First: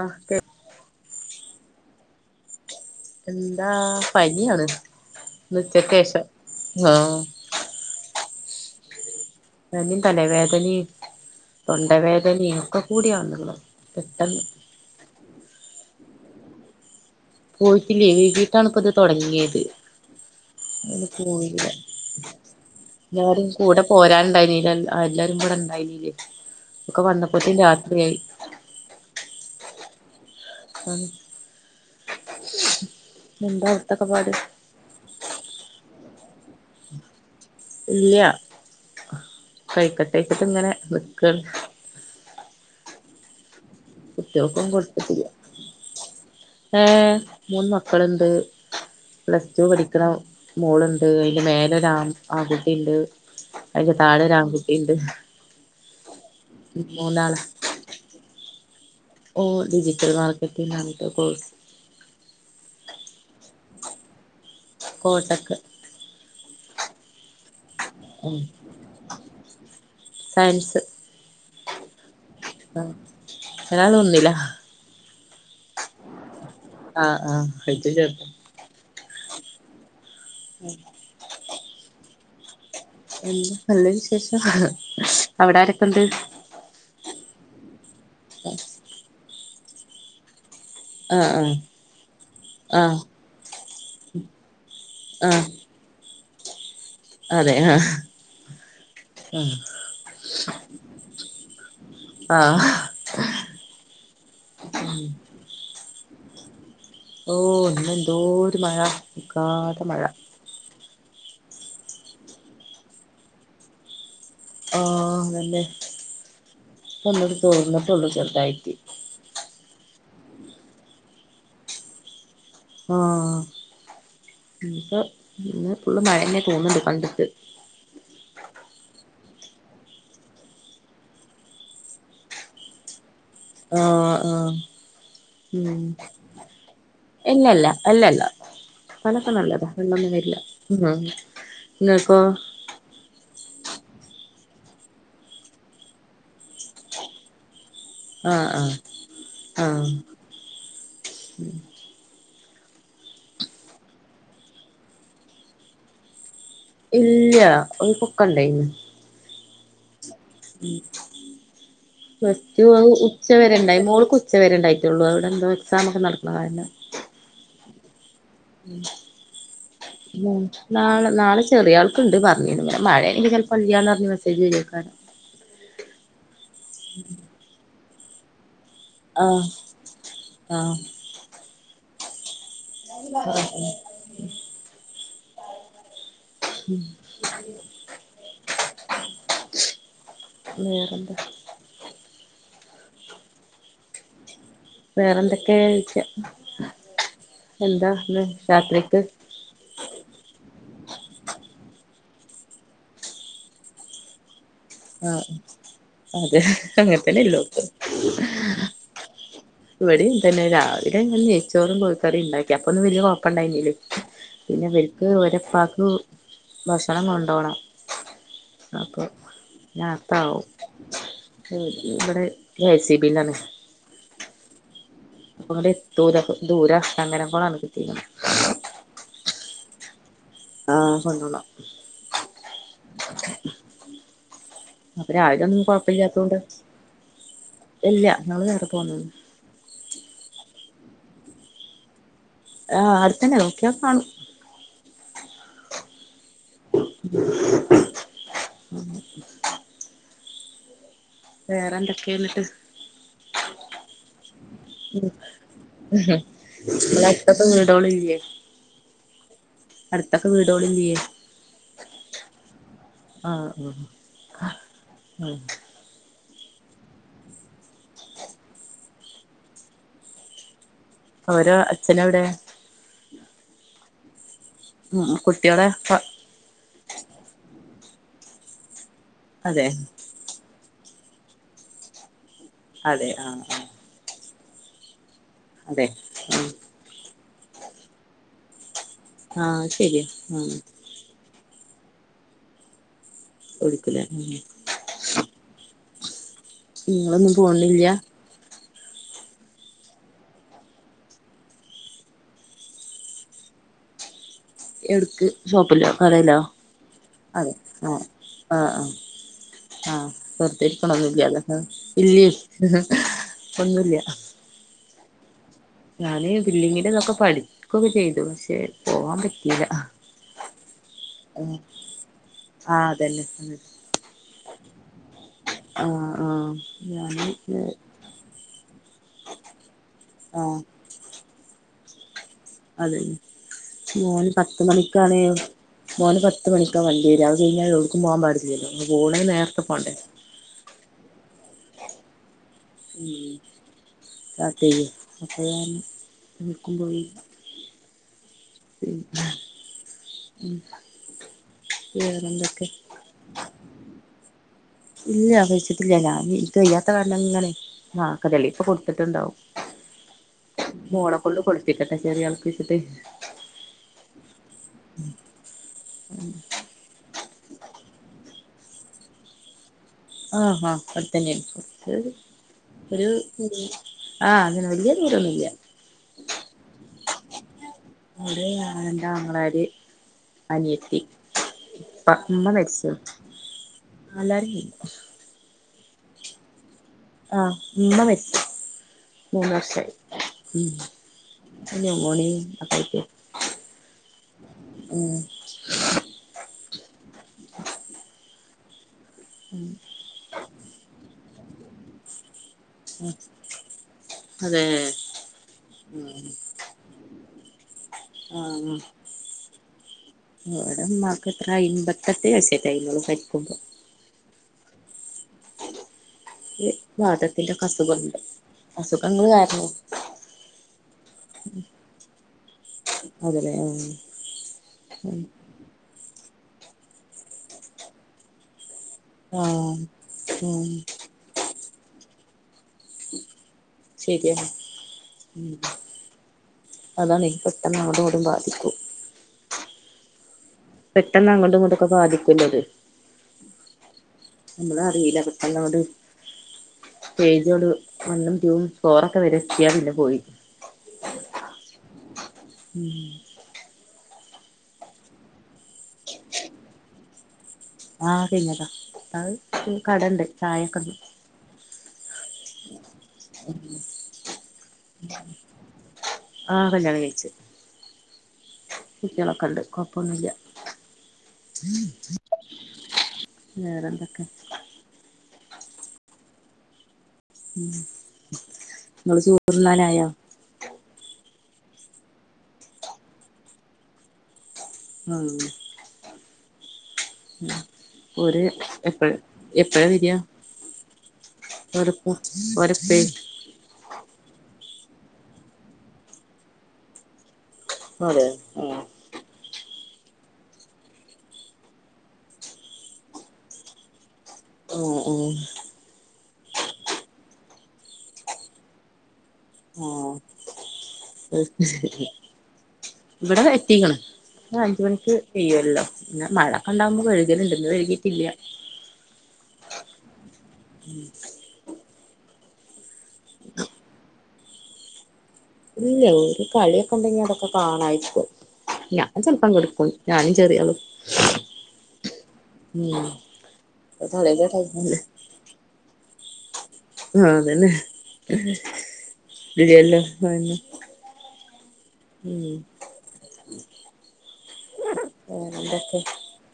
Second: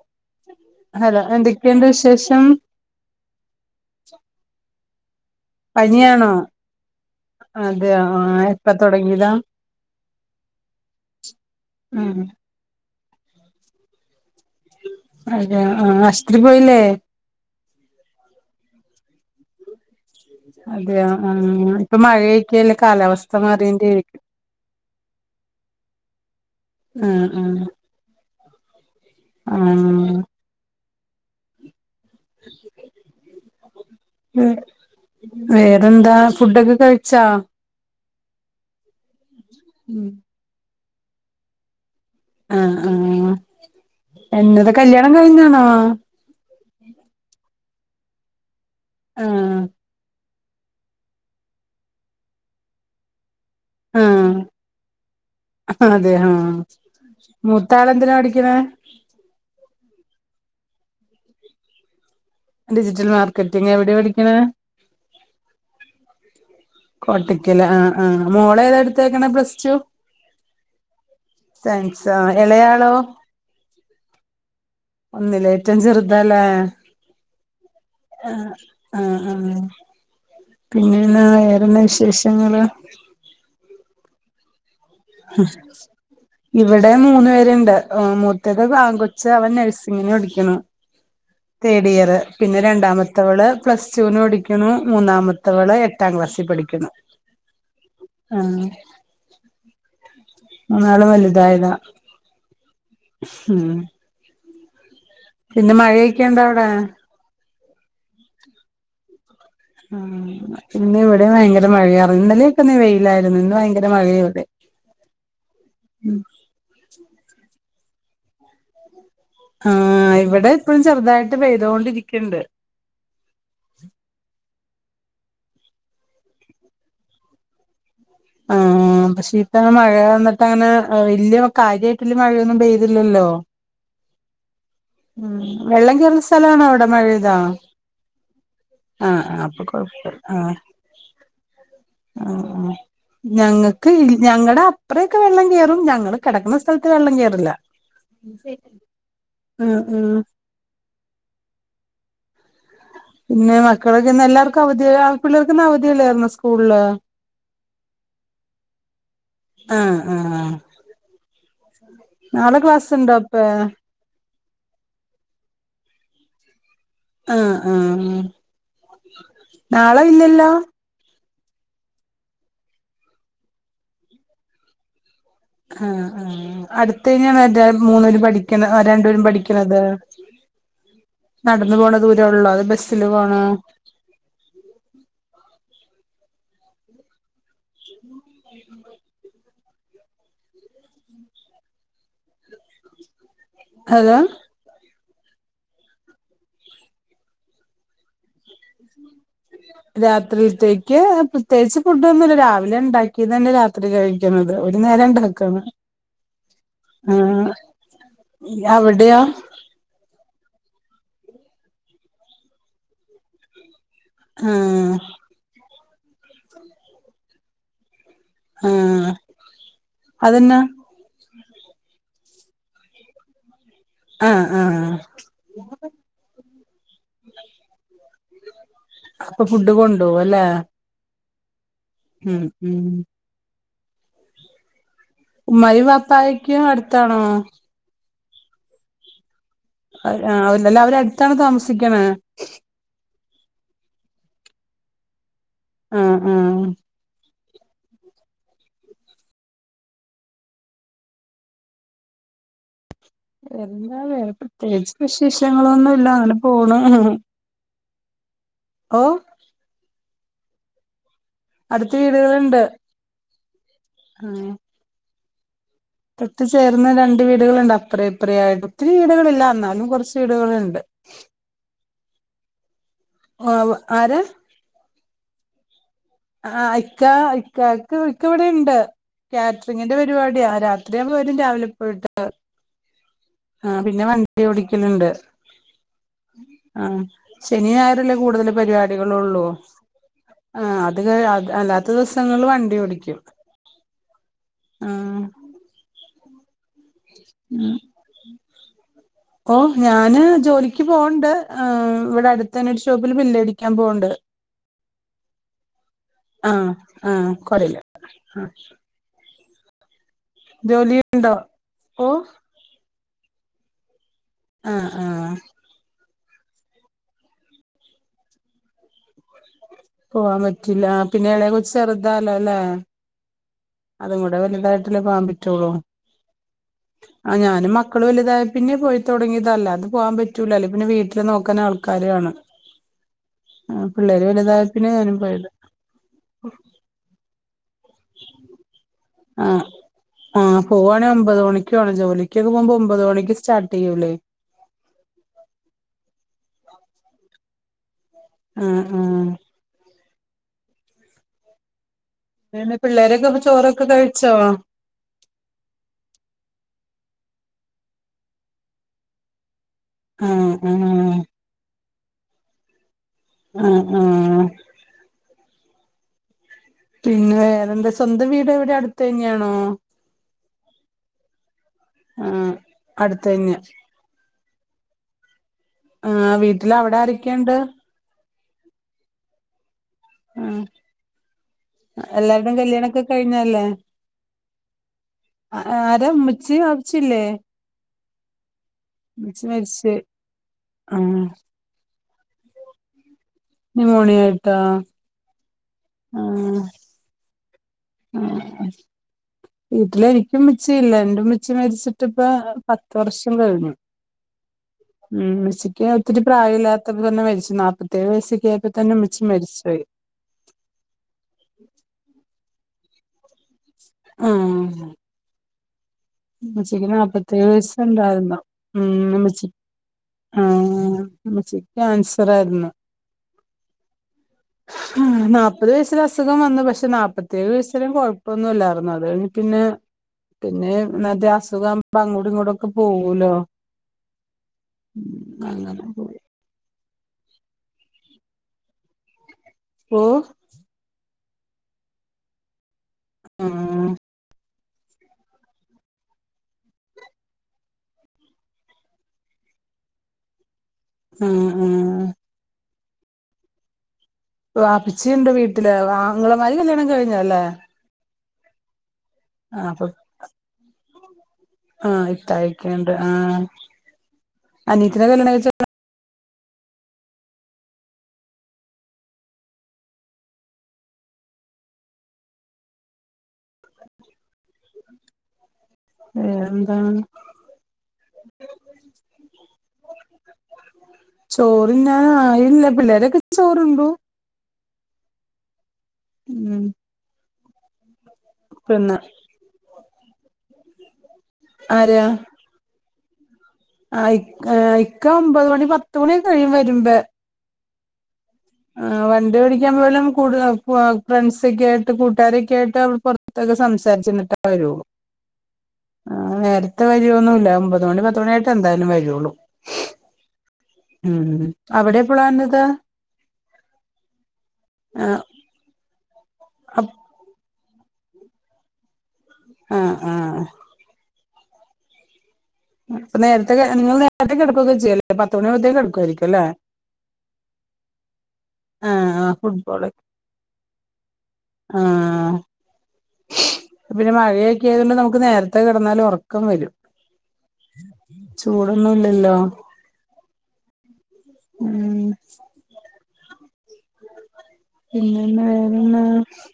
ആഹ് okay hello എന്തൊക്കെയുണ്ട് വിശേഷം. എന്താ പനിയാണ്. ഉച്ചക്കേഷം പനിയാണോ ആഹ് അതെയോ ആ എപ്പ തുടങ്ങിയതാ. നിം തലവേദനിം ഉം തൊണ്ടവേദനിം ഒക്കെ കൂടിയാണു വന്നത് പെട്ടെന്ന്. അയ്യോ ആ അശുത്രി പോയില്ലേ. പോയിട്ടില്ലേ വൈകിട്ടാണ് ഇപ്പ ഇത് തുടങ്ങിയത്. [inaudible] അഹ് ആ പോയില്ല ഇപ്പൊ മഴയൊക്കെയല്ലേ കാലാവസ്ഥ എല്ലാരും കൂടെ മാറിയേന്റെ ആയിരിക്കും പോരാണ്ടായിഞ്ഞില്ല എല്ലാരും ബടെ ഇണ്ടായിനി ഒക്കെ ആ വന്നപ്പത്തിനു രാത്രിയായി. ആഹ് ആഹ് എന്താ അവട്ത്തെക്കെ പാട് വേറെന്താ ഫുഡൊക്കെ കഴിച്ചാ. ഇല്ല ഉം കൈക്കട്ടേച്ച് ട്ടിങ്ങനെ നിക്കാണ് ആഹ് ആഹ് ആഹ് കുട്ട്യോൾക്കൊന്നും ങ്ങടെ കല്യാണം കഴിഞ്ഞാണോ? യേ മൂന്ന് മക്കള്ണ്ട് പ്ലസ് ടു പഠിക്കണ മോളുണ്ട് അയിന്റെ മേലൊരു ആ ആൺകുട്ടിണ്ട് അതിന്റെ താഴെ ഒര ആൺകുട്ടിണ്ട് ഹതെ ആഹ് ഉം മൂന്നാള് ഹൊ ഡിജിറ്റൽ മാർക്കറ്റിംഗ് അങ്ങനതാ കോഴ്സ് ഡിജിറ്റൽ മാർക്കറ്റിംഗ് എവിടെ പഠിക്കണെ കോട്ടക്ക കോട്ടക്കല് ആഹ് ആഹ് ഉം മോളേതാ എടുത്തക്കണേ പ്ലസ് ടു സയൻസ് സയൻസൊ ഇളയാളോ? ആ ഒരാള് ഒന്നിലാ ഒന്നില് ഏറ്റവും ചെറുതാല്ലേ? ആഹ് ആഹ് ഏറ്റം ചെർത് ആഹ് ആഹ് പിന്നെന്ന വേറെന്താ വിശേഷങ്ങള്? എന്താ നല്ല വിശേഷം ഹും അവിടെ ആരൊക്കെണ്ട് ഇവിടെ മൂന്നു പേരുണ്ട് മൂത്തത് ആൺകു ച്ച അവൻ നഴ്സിങ്ങിനു പടിക്ക്ണു ആ ആ തേഡിയറ് പിന്നെ ആ രണ്ടാമ ത്തവള് പ്ലസ്ടുന് പഠിക്ക്ണു ആ മൂന്നാമത്തെവള് എട്ടാം ക്ലാസ്സിൽ പഠിക്ക്ണു അതെ ആഹ് ആഹ് മൂന്നാളും വല്തായത ആ [inaudible] പിന്നെ മഴയൊക്കെണ്ടവിടെ? ഓ ഇന്ന് എന്തോരു മഴ നിക്കാതെ മഴ ആഹ് ഇന്ന് ഇവിടെ ഭയങ്കര മഴയ ഇന്നലെയൊക്കെന്ന വെയിലായിരുന്നു ഇന്ന് ഭയങ്കര മഴയ ഇവിടെ ആഹ് അതന്നെ ഒന്ന്ട്ട് തോർന്ന്ട്ടൊള്ളു ചെറുതായിട്ട് ആഹ് ഇവിടെ ഇപ്പഴും ചെറുതായിട്ട് പെയ്തൊണ്ടിരിക്ക്ണ്ട് ആഹ് ഇന്ന് ഇന്ന് ഫുള്ള് മഴന്നെ തോന്നുന്ന്ണ്ട് കണ്ടിട്ട് ആഹ് ആഹ് പക്ഷേ ഇത്തവണ മഴ എന്നിട്ട് അങ്ങനെ വല്യ കാര്യയിട്ട്ല്ലേ മഴയൊന്നും പെയ്തില്ലല്ലോ ആഹ് ആഹ് ഉം വെള്ളം കേറിയ സ്ഥല ആണോ അവിടെ മഴയതാ ഇല്ലല്ല അല്ലല്ല കാലൊക്കെ ആഹ് അപ്പൊ നല്ലതാ വെള്ളൊന്നും കൊഴപ്പ വരില്ല ആഹ് ഉം നിങ്ങക്കോ ആഹ് ഞങ്ങക്ക് ഞങ്ങടെ അപ്പ്രൊക്കെ വെള്ളം കേറും ഞങ്ങള് കെടക്കുന്ന സ്ഥലത്ത് വെള്ളം കേറില്ല ആഹ് ആഹ് ഉം ആഹ് ഉം പിന്നെ മക്കള്ക്ക്ന്ന് എല്ലാർക്കും അവധി ആ പിള്ളേർക്ക്ന്ന് അവധിഅല്ലായിരുന്നൊ സ്കു ഇല്ല്യ ഓൾക്കൊക്കെ ഇന്ടെയെന്നു ആഹ് ആഹ് ആഹ് [unintelligible] ക്ലാസ്സുണ്ടോ അപ്പെ ഉച്ചവരെണ്ടായി മോൾക്ക് ഉച്ച വരെ ണ്ടായിട്ടൊള്ളൂ അവിടെ എന്തോ എക്സാം ഒക്ക നടക്ക്ണ കാരണം ആഹ് ആഹ് നാളെ ഹലൊ ഇല്ലല്ലോ നാളെ നാളെ ചെറിയ ആൾ ക്ക്ണ്ട് പറഞ്ഞിന്നു ഇങ്ങനെ മഴെ യാണങ്കി ചെലപ്പോ ഇല്യാന്ന് പറഞ് മെസേജ്വരെക്കാരം ആഹ് അടുത്ത കഴിഞ്ഞാണ് മൂന്നര് പഠിക്ക രണ്ട്പേരും ആഹ് പഠിക്ക്ണത് ആഹ് നടന്ന് പോണ ദൂരള്ളൊ അഹ് ഉം ഉം വേറെ എന്ത ഹലോ വേറെന്തൊക്കെ ച്ച എന്താ ഇന്ന് രാത്രിക്ക് രാത്രിത്തേക്ക് പ്രത്യേകിച്ച് ഫുഡൊ ഒന്നുല്ല രാവിലെ ഉണ്ടാക്കിയ തന്നെ രാത്രി കഴി ന്നത് ഒരു നേരം ആഹ് ഉണ്ടാക്കാണ് അതെ അങ്ങനത്തന്നെല്ലോ ആഹ് ട്ത്തും അവിടെയോ ഇവിടെ തന്നെ രാവിലെ നെയ്ച്ചോറും കോഴിക്കറിം ഇണ്ടാക്കി അപ്പൊന്ന് വലിയ കുഴപ്പണ്ടായിനല്ലേ പിന്നെ ആഹ് ഇവര്ക്ക് ഒരപ്പാക്ക് ഭക്ഷണം കൊണ്ടപോണം അപ്പൊ ആഹ് ഞാത്ത അതന്നെ ഇടെ കെസി ബിലാണ് ആഹ് ആഹ് അപ്പൊ ഇങ്ങ എത്തൂല ദൂര ചെങ്കര കൊളാണ് കിട്ടയിന്നത് അപ്പൊ ഫുഡ് കൊണ്ട വല്ലേ ആഹ് സന്നോളാം ഉം ഉം അപ്പ ആരൊന്നും ഉമ്മായും കൊഴപ്പില്ലാത്തോണ്ട് വാപ്പായ്ക്കും അടുത്താണോ ഇല്ല നമ്മള് വേറെ പോന്നത് ല്ലല്ല അവര് അടുത്താണ് താമസിക്കണ ആ അടുത്ത തന്നെ നോക്കിയാ കാണും ആഹ് ആഹ് ഉ വേറെ എന്തൊക്കെയന്നിട്ട് എന്താ വേറെ പ്രത്യേകിച്ച് വിശേഷങ്ങളൊന്നുല്ല അങ്ങനെ പോണ ഇ നീടോളില്ലേ ഓ അടുത്തൊക്കെ വീടുകളോളില്ലയേ അടുത്ത വീടുകളുണ്ട് ആഹ് ആഹ് ആങ്ങനെ ഉം തൊട്ടു ചേർന്ന് രണ്ട് വീടുകളുണ്ട് അപ്പ്ര ഇപ്ര ആയിട്ട് ഒത്തിരി വീടുകളില്ല എന്നാലും കുറച്ച് വീടുകളുണ്ട് പ്പ അവരോ അച്ഛന എവിടെ ആ ആര് ഉം കുട്ടിയോള ആ ഐക്ക അക്കക്ക് ഇക്ക ഇവിടെുണ്ട് അതെ കാറ്ററിങ്ങിന്റെ പരിപാടിയാ രാത്രി എത്രയാ പേരും രാവിലെ പോയിട്ട് അതെ ആഹ് ആ പിന്നെ വണ്ടി ഓടിക്കലണ്ട് അതെ ആ ശനിയാ ഞായറില്ലേ കൂടുതൽ പരിപാടികള ഉള്ളൂ ആഹ് ശരിയാ ആഹ് അത് അല്ലാത്ത ദിവസങ്ങള് വണ്ടി ഓടിക്കും ഒളിക്കല ആഹ് നിങ്ങളൊന്നും പോണില്ല ഓ ഞാന് ജോലിക്ക് പോകണ്ട് ഇവിടെ അടുത്തന്നെ ഒരു ഷോപ്പില് ബില്ലടിക്കാൻ പോവണ്ട് എടുക്ക് ഷോപ്പില കഥയിലോ ആഹ് ആഹ് അതെ കൊഴയില്ല ആ ആ ആഹ് ആഹ് ജോലിയുണ്ടോ പെറത്തിരിക്കണൊന്നില്ലല്ലോ ഓ ഇല്ല ഒന്നുംല്ല ആഹ് ആഹ് ഞാന് ബില്ലിങ്ങിന്റെതൊക്കെ പഠിക്കൊക്കെ ചെയ്തു. പക്ഷെ പോവാൻ പറ്റ് പോവാൻ പറ്റില്ല പിന്നെ ഇളയെ ആഹ് കൊച്ച് ചെറുതാലോ അല്ലേ ആഹ് അതന്നെ അതും കൂടെ വലുതായിട്ട പോകാൻ പറ്റുള്ളൂ ആഹ് ആഹ് ഞാന് ആഹ് ഞാനും മക് മക്കൾ വലുത പിന്നെ പോയി തുടങ്ങിയതല്ല അത് പോകാൻ പറ്റൂല അല്ലേ പിന്നെ വീട്ടില് നോക്കാ ആൾക്കാരാണ് അതെ മോൻ വലുതായ പത്ത് പിന്നെ ഞാനും മണിക്കാണ് പോയത് മോനെ പത്ത് മണിക്കാ വണ്ടി വരും അവത് കഴിഞ്ഞാൽ എടുക്കും പോകൻ പാടില്ലല്ലോ പോണേ നേരത്തെ ആഹ് പോണ്ടേ ആഹ് പോവാണങ്കിൽ ഒമ്പത് മണിക്ക് പോണം ജോലിക്കൊക്ക പോക്മ്പോ ഒമ്പത് മണിക്ക് സ്റ്റാർട്ട് ചെയ്യൂല്ലേ അതെന്നെ അപ്പൊ ഞാൻ എവിട്ക്കും പോയി ആഹ് ട്ടില്ല. ആഹ് ഉം വേറെന്ത? അതെന്നെ പിള്ളേരൊക്കെ ഇപ്പൊ ചോറൊക്കെ കഴിച്ചോ ഇല്ല കഴിച്ചിട്ടില്ല ഞാന് ഇൻക്ക് വയ്യാത്ത കാരണം ഇങ്ങനെ ആഹ് കദളി ഇപ്പൊ കൊടുത്തിട്ടുണ്ടാവും ആഹ് ആഹ് മോളക്കൊണ്ട് കൊടിപ്പിക്കട്ടെ ചെറിയ അളപ്പിച്ചിട്ട് അഹ് ആഹ് ആഹ് പിന്നെ വേറെന്താ സ്വന്തം വീട് എവിടെ അടുത്തു തന്ന്യാണോ? ആഹ് ഹാ അടുത്തന്നെയാണ് കൊർച്ച് ആഹ് ഒരു അടുത്ത് തന്നെ ആഹ് അതിന് വല്ല്യ ദൂരോന്നൂല്ല ആഹ് വീട്ടില് അവിടെ ആരൊക്കെണ്ട്? അവിടെ ഞാനെന്റെ അങ്ങളാര് ആഹ് അനിയത്തി ഉപ്പ ഉമ്മ എല്ലാരുടെയും മരിച്ചു കല്യാണൊക്കെ കഴിഞ്ഞല്ലേ നല്ലാരും ആരാ ഉമ്മച്ചി അവ് ആഹ് ഉമ്മ മരിച്ചു ഉമ്മച്ചി മൂന്ന് വർഷായി മരിച്ച് ഉം ആഹ് നുമോണി [unintelligible] നുമോണി ആയിട്ടാ ഉം ആഹ് [unintelligible] വീട്ട്ല് എനിക്കു മ്മച്ചിയില്ല എന്റുമ്മച്ചി മരിച്ചിട്ട്പ്പോ പത്ത് വർഷം കഴിഞ്ഞു അതേ ഉം ഇമ്മച്ചിക്ക് ഒത്തിരി പ്രായല്ലാത്തപ്പ തന്നെ മരിച്ചു നാപ്പത്തേഴ് വയസ്സൊക്കെ ആയപ്പോ തന്നെ മ്മച്ചി മരിച്ചോയി ഇവടെ മ്മാക്ക് എത്രേ അയ്മ്പത്തെട്ട് വയസ്സേറ്റായിന്നൊള്ളൂ മരിക്കുമ്പം ആഹ് ഈ മ്മച്ചിക്ക് ന്നാപ്പത്തേഴ് വാതത്തിന്റെക്കെ വയസ്സ് അസുഖണ്ട് ണ്ടായ്രുന്നു മ് ന്ന് അസുഖങ്ങള് മ്മച്ചി കാരണം ആഹ് മ്മച്ചിക് കേൻസറായ്രുന്നു അതലേ ആഹ് മ് ന്നാപ്പത് വയസ്സ്ല് അസുഖം വന്നു പക്ഷെ ന്നാപ്പത്തേഴ് വയസ്സ് രേം കൊഴപ്പൊന്നുംല്ലായിരുന്നു അൽ [unintelligible] പിന്നേ ആഹ് ഉം പിന്നേ മെറ്റേ അസുഖം പ്പം അങ്ങോട്ടു ഇങ്ങോട്ടൊക്കെ പോവൂലോ ശരിയാണ് മ് അങ്ങനെ പോയി അതാണെ പെട്ടെന്ന് അങട്ടുംഇങട്ടും ബാധിക്കു ഓഹ് പെട്ടെന്ന് അങ്ങട്ടും ഇങ്ങട്ടുക്കെ ബാധിക്കുല്ലൊ അത് ആഹ് ന്നമ്മള് അറീല പെട്ടെന്നങ്ങട് സ്റ്റേജിയട് വണ്ണും റ്റൂ ഉം ഫോറൊക്കെ വരെത്തിയാ പിന്നെ പോയി ആഹ് ആഹ് ഉം വാപ്ച്ചിണ്ട് വീട്ടില് ആങ്ങളമാര് കല്യാണം കഴിഞ്ഞേല്ലേ ആഹ് കഴ്ഞ്ഞതാ അത് ഈ അപ്പൊ കടണ്ട് ചായക്കൊള്ള ആഹ് ഇ ത്തയ്ക്കേണ്ട് ആഹ് അനീത്തിനെ കല്യാണം കയ്ച്ചെ നെ ആഹ് കല്ല്യാണം കഴ്ച്ച് മ് ട്ടിളൊക്ക ണ്ട് കൊപ്പൊന്നുല്ല. വേറന്തൊക്കെ? വേറെന്താണ്? ഇങ്ങള് സൂർന്നനായോ? ചോറ് ന്നാനാഈല്ല പിള്ളേരൊക്കെ ച്ചോറുണ്ടു. ആഹ് മ് ഒര് പിന്നെ എപ്പഴാ എപ്പഴാ വരാ? ഓരെ കൂ [unintelligible] ഓരെ പ്പെ ആഹ് ഇക്ക ഒമ്പത് മണി പത്തുമണിയൊക്ക കഴിയും വരുമ്പേ അതേ ആഹ് വണ്ടി ഓടിക്കാം പോലും കൂട്ആ [unintelligible] ഫ്രൻസൊക്കെ ആയിട്ട് കൂട്ടാരൊക്കെ ആയിട്ട് അവർ പൊർത്തൊക്കെ സംസാരിച്ചി ന്ന്ട്ടാ വരുഒള്ളൂ ആഹ് ആഹ് ആഹ് നേരത്തെ വരുഒന്നുല്ല ഒമ്പത് മണി പത്തുമണി ആയിട്ടാ എന്തായാലും വരൊള്ളൂ. ആഹ് മ് അവിടെ എപ്പളാ വന്നത്ത്? ഇവിടെ എത്തിക്ക്ണ് ര് അഞ്ച് ആ മണിക്ക്. പെയ്യുല്ലോ പിന്നെ മഴൊക്കെ ഇണ്ടാവുബം വെഴ്കല്ണ്ട് ഇന്ന് വെഴ്കീട്ടില്ല. ആഹ് ആഹ് മ് അപ്പ ന്നേരത്തെ ഇങ്ങള് ന്നേരത്തെ കെട്ക്കൊക്കെ ചെയ്യുല്ലേ ഒര് പത്ത്മണിആഉബത്തേ ഇല്ലൽ ഒരു കളിഒക്കെ ഇണ്ടെങ്കി അതൊക്കെ കാണും ആയ്ച്ചേൽ ആ ഞാൻ ആ ചെൽപം കെട്ക്കും ഞാനും ചെറീതും ആഹ് പിന്നെ കളിയുടെ മഴയൊക്കെ ആയതോണ്ട് ടൈമല്ലേ ന്നമുക്ക് ന്നേര നേരത്തെ കിടന്നാലും ഉറക്കം വരും. ആഹ് അതന്നെ ചൂടൊന്നും ഇല്ലല്ലോ ഇല്ലല്ലോ [unintelligible] ഉം ഉം വേറെന്തൊക്കെ [unintelligible]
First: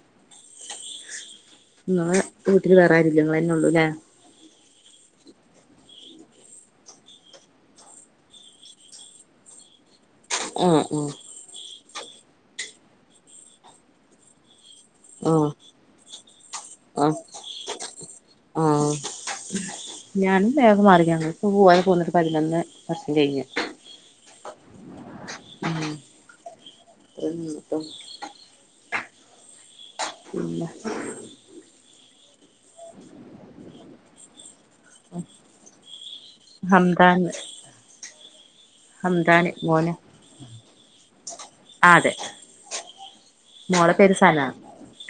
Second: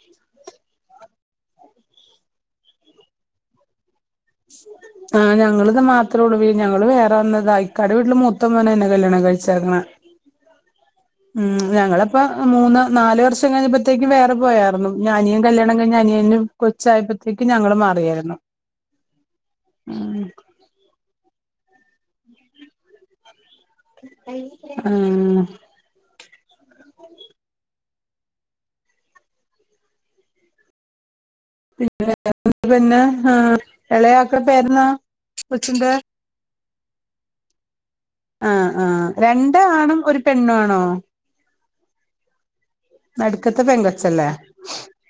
ഇങ്ങളെ വീട്ടില് വേറെ ആരൂല്ല. ഇങ്ങളെന്നോളും ഇല്ലെ? [inaudible] ആഹ് ഞങ്ങളത് മാത്രുള്ളൂ. ഞങ്ങള് വേറെ വന്നതാ. ഇക്കാടെ വീട്ടില് മൂത്ത മോന എന്നെ കല്യാണം കഴിച്ചെക്ക്ണ് ആഹ് ഉം ഉം ഞങ്ങളപ്പ മൂന്ന് നാല് വർഷം കഴിഞ്ഞപ്പോത്തേക്കും വേറെ പോയാർന്നു. പിന്നെ അനിയൻ ആഹ് കല്യാണം ആഹ് കൊച്ചയപ്പോഴത്തേക്ക് ഞങ്ങള് മാറിയായരണം. ആഹ് ഞാനും വേഗം മാറി. ഞങ്ങൾ ഇപ്പോ പോവാതെ പോന്ന്ട്ട് പതിനൊന്നെ പത്ത് കഴിഞ്ഞു. ആഹ് ഉം [inaudible] പിന്നെ? പിന്നെ പിന്നെ ആ എളയാ ആക്ക പേരുന്നാ കൊച്ചിന്റെ? ഹംദാൻ ആഹ് ആ ഹംദാൻ രണ്ട് മോന് ആണും ഒരു പെണ്ണു ആണോ? അതെ നടുക്കത്തെ മോളെ പേര് പെങ്കൊച്ചല്ലെ? സന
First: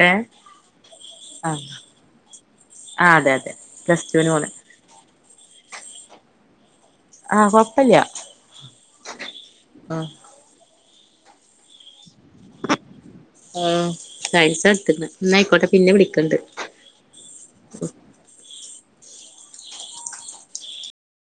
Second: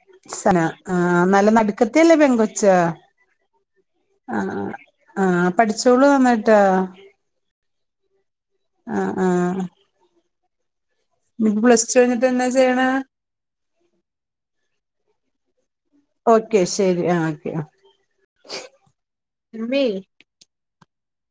ഏഹ് സന ആഹ് നടുക്കത്തെയല്ലെ പെൺ കൊച്ച് ആഹ് അതെ അതെ പ്ലസ് ടുവിന് പോണ് ആഹ് ആഹ് പഠിച്ചോളൂ നന്നായിട്ട്? ആഹ് കൊഴപ്പല്ല ആഹ് ആ ആ നിപ്പോ പ്ലസ് ടു കഴിഞ്ഞട്ട്ന് എന്താ ചെയ്യ്ണ്? ആഹ് സയൻസാട്ത്ത്ക്ക്ണ് ഇന്നായിക്കോട്ടെ പിന്നെ വിളിക്കണ്ട് ഓക്കെ ശരി ആ ഓക്കെ ആ ഇമ്മേയ്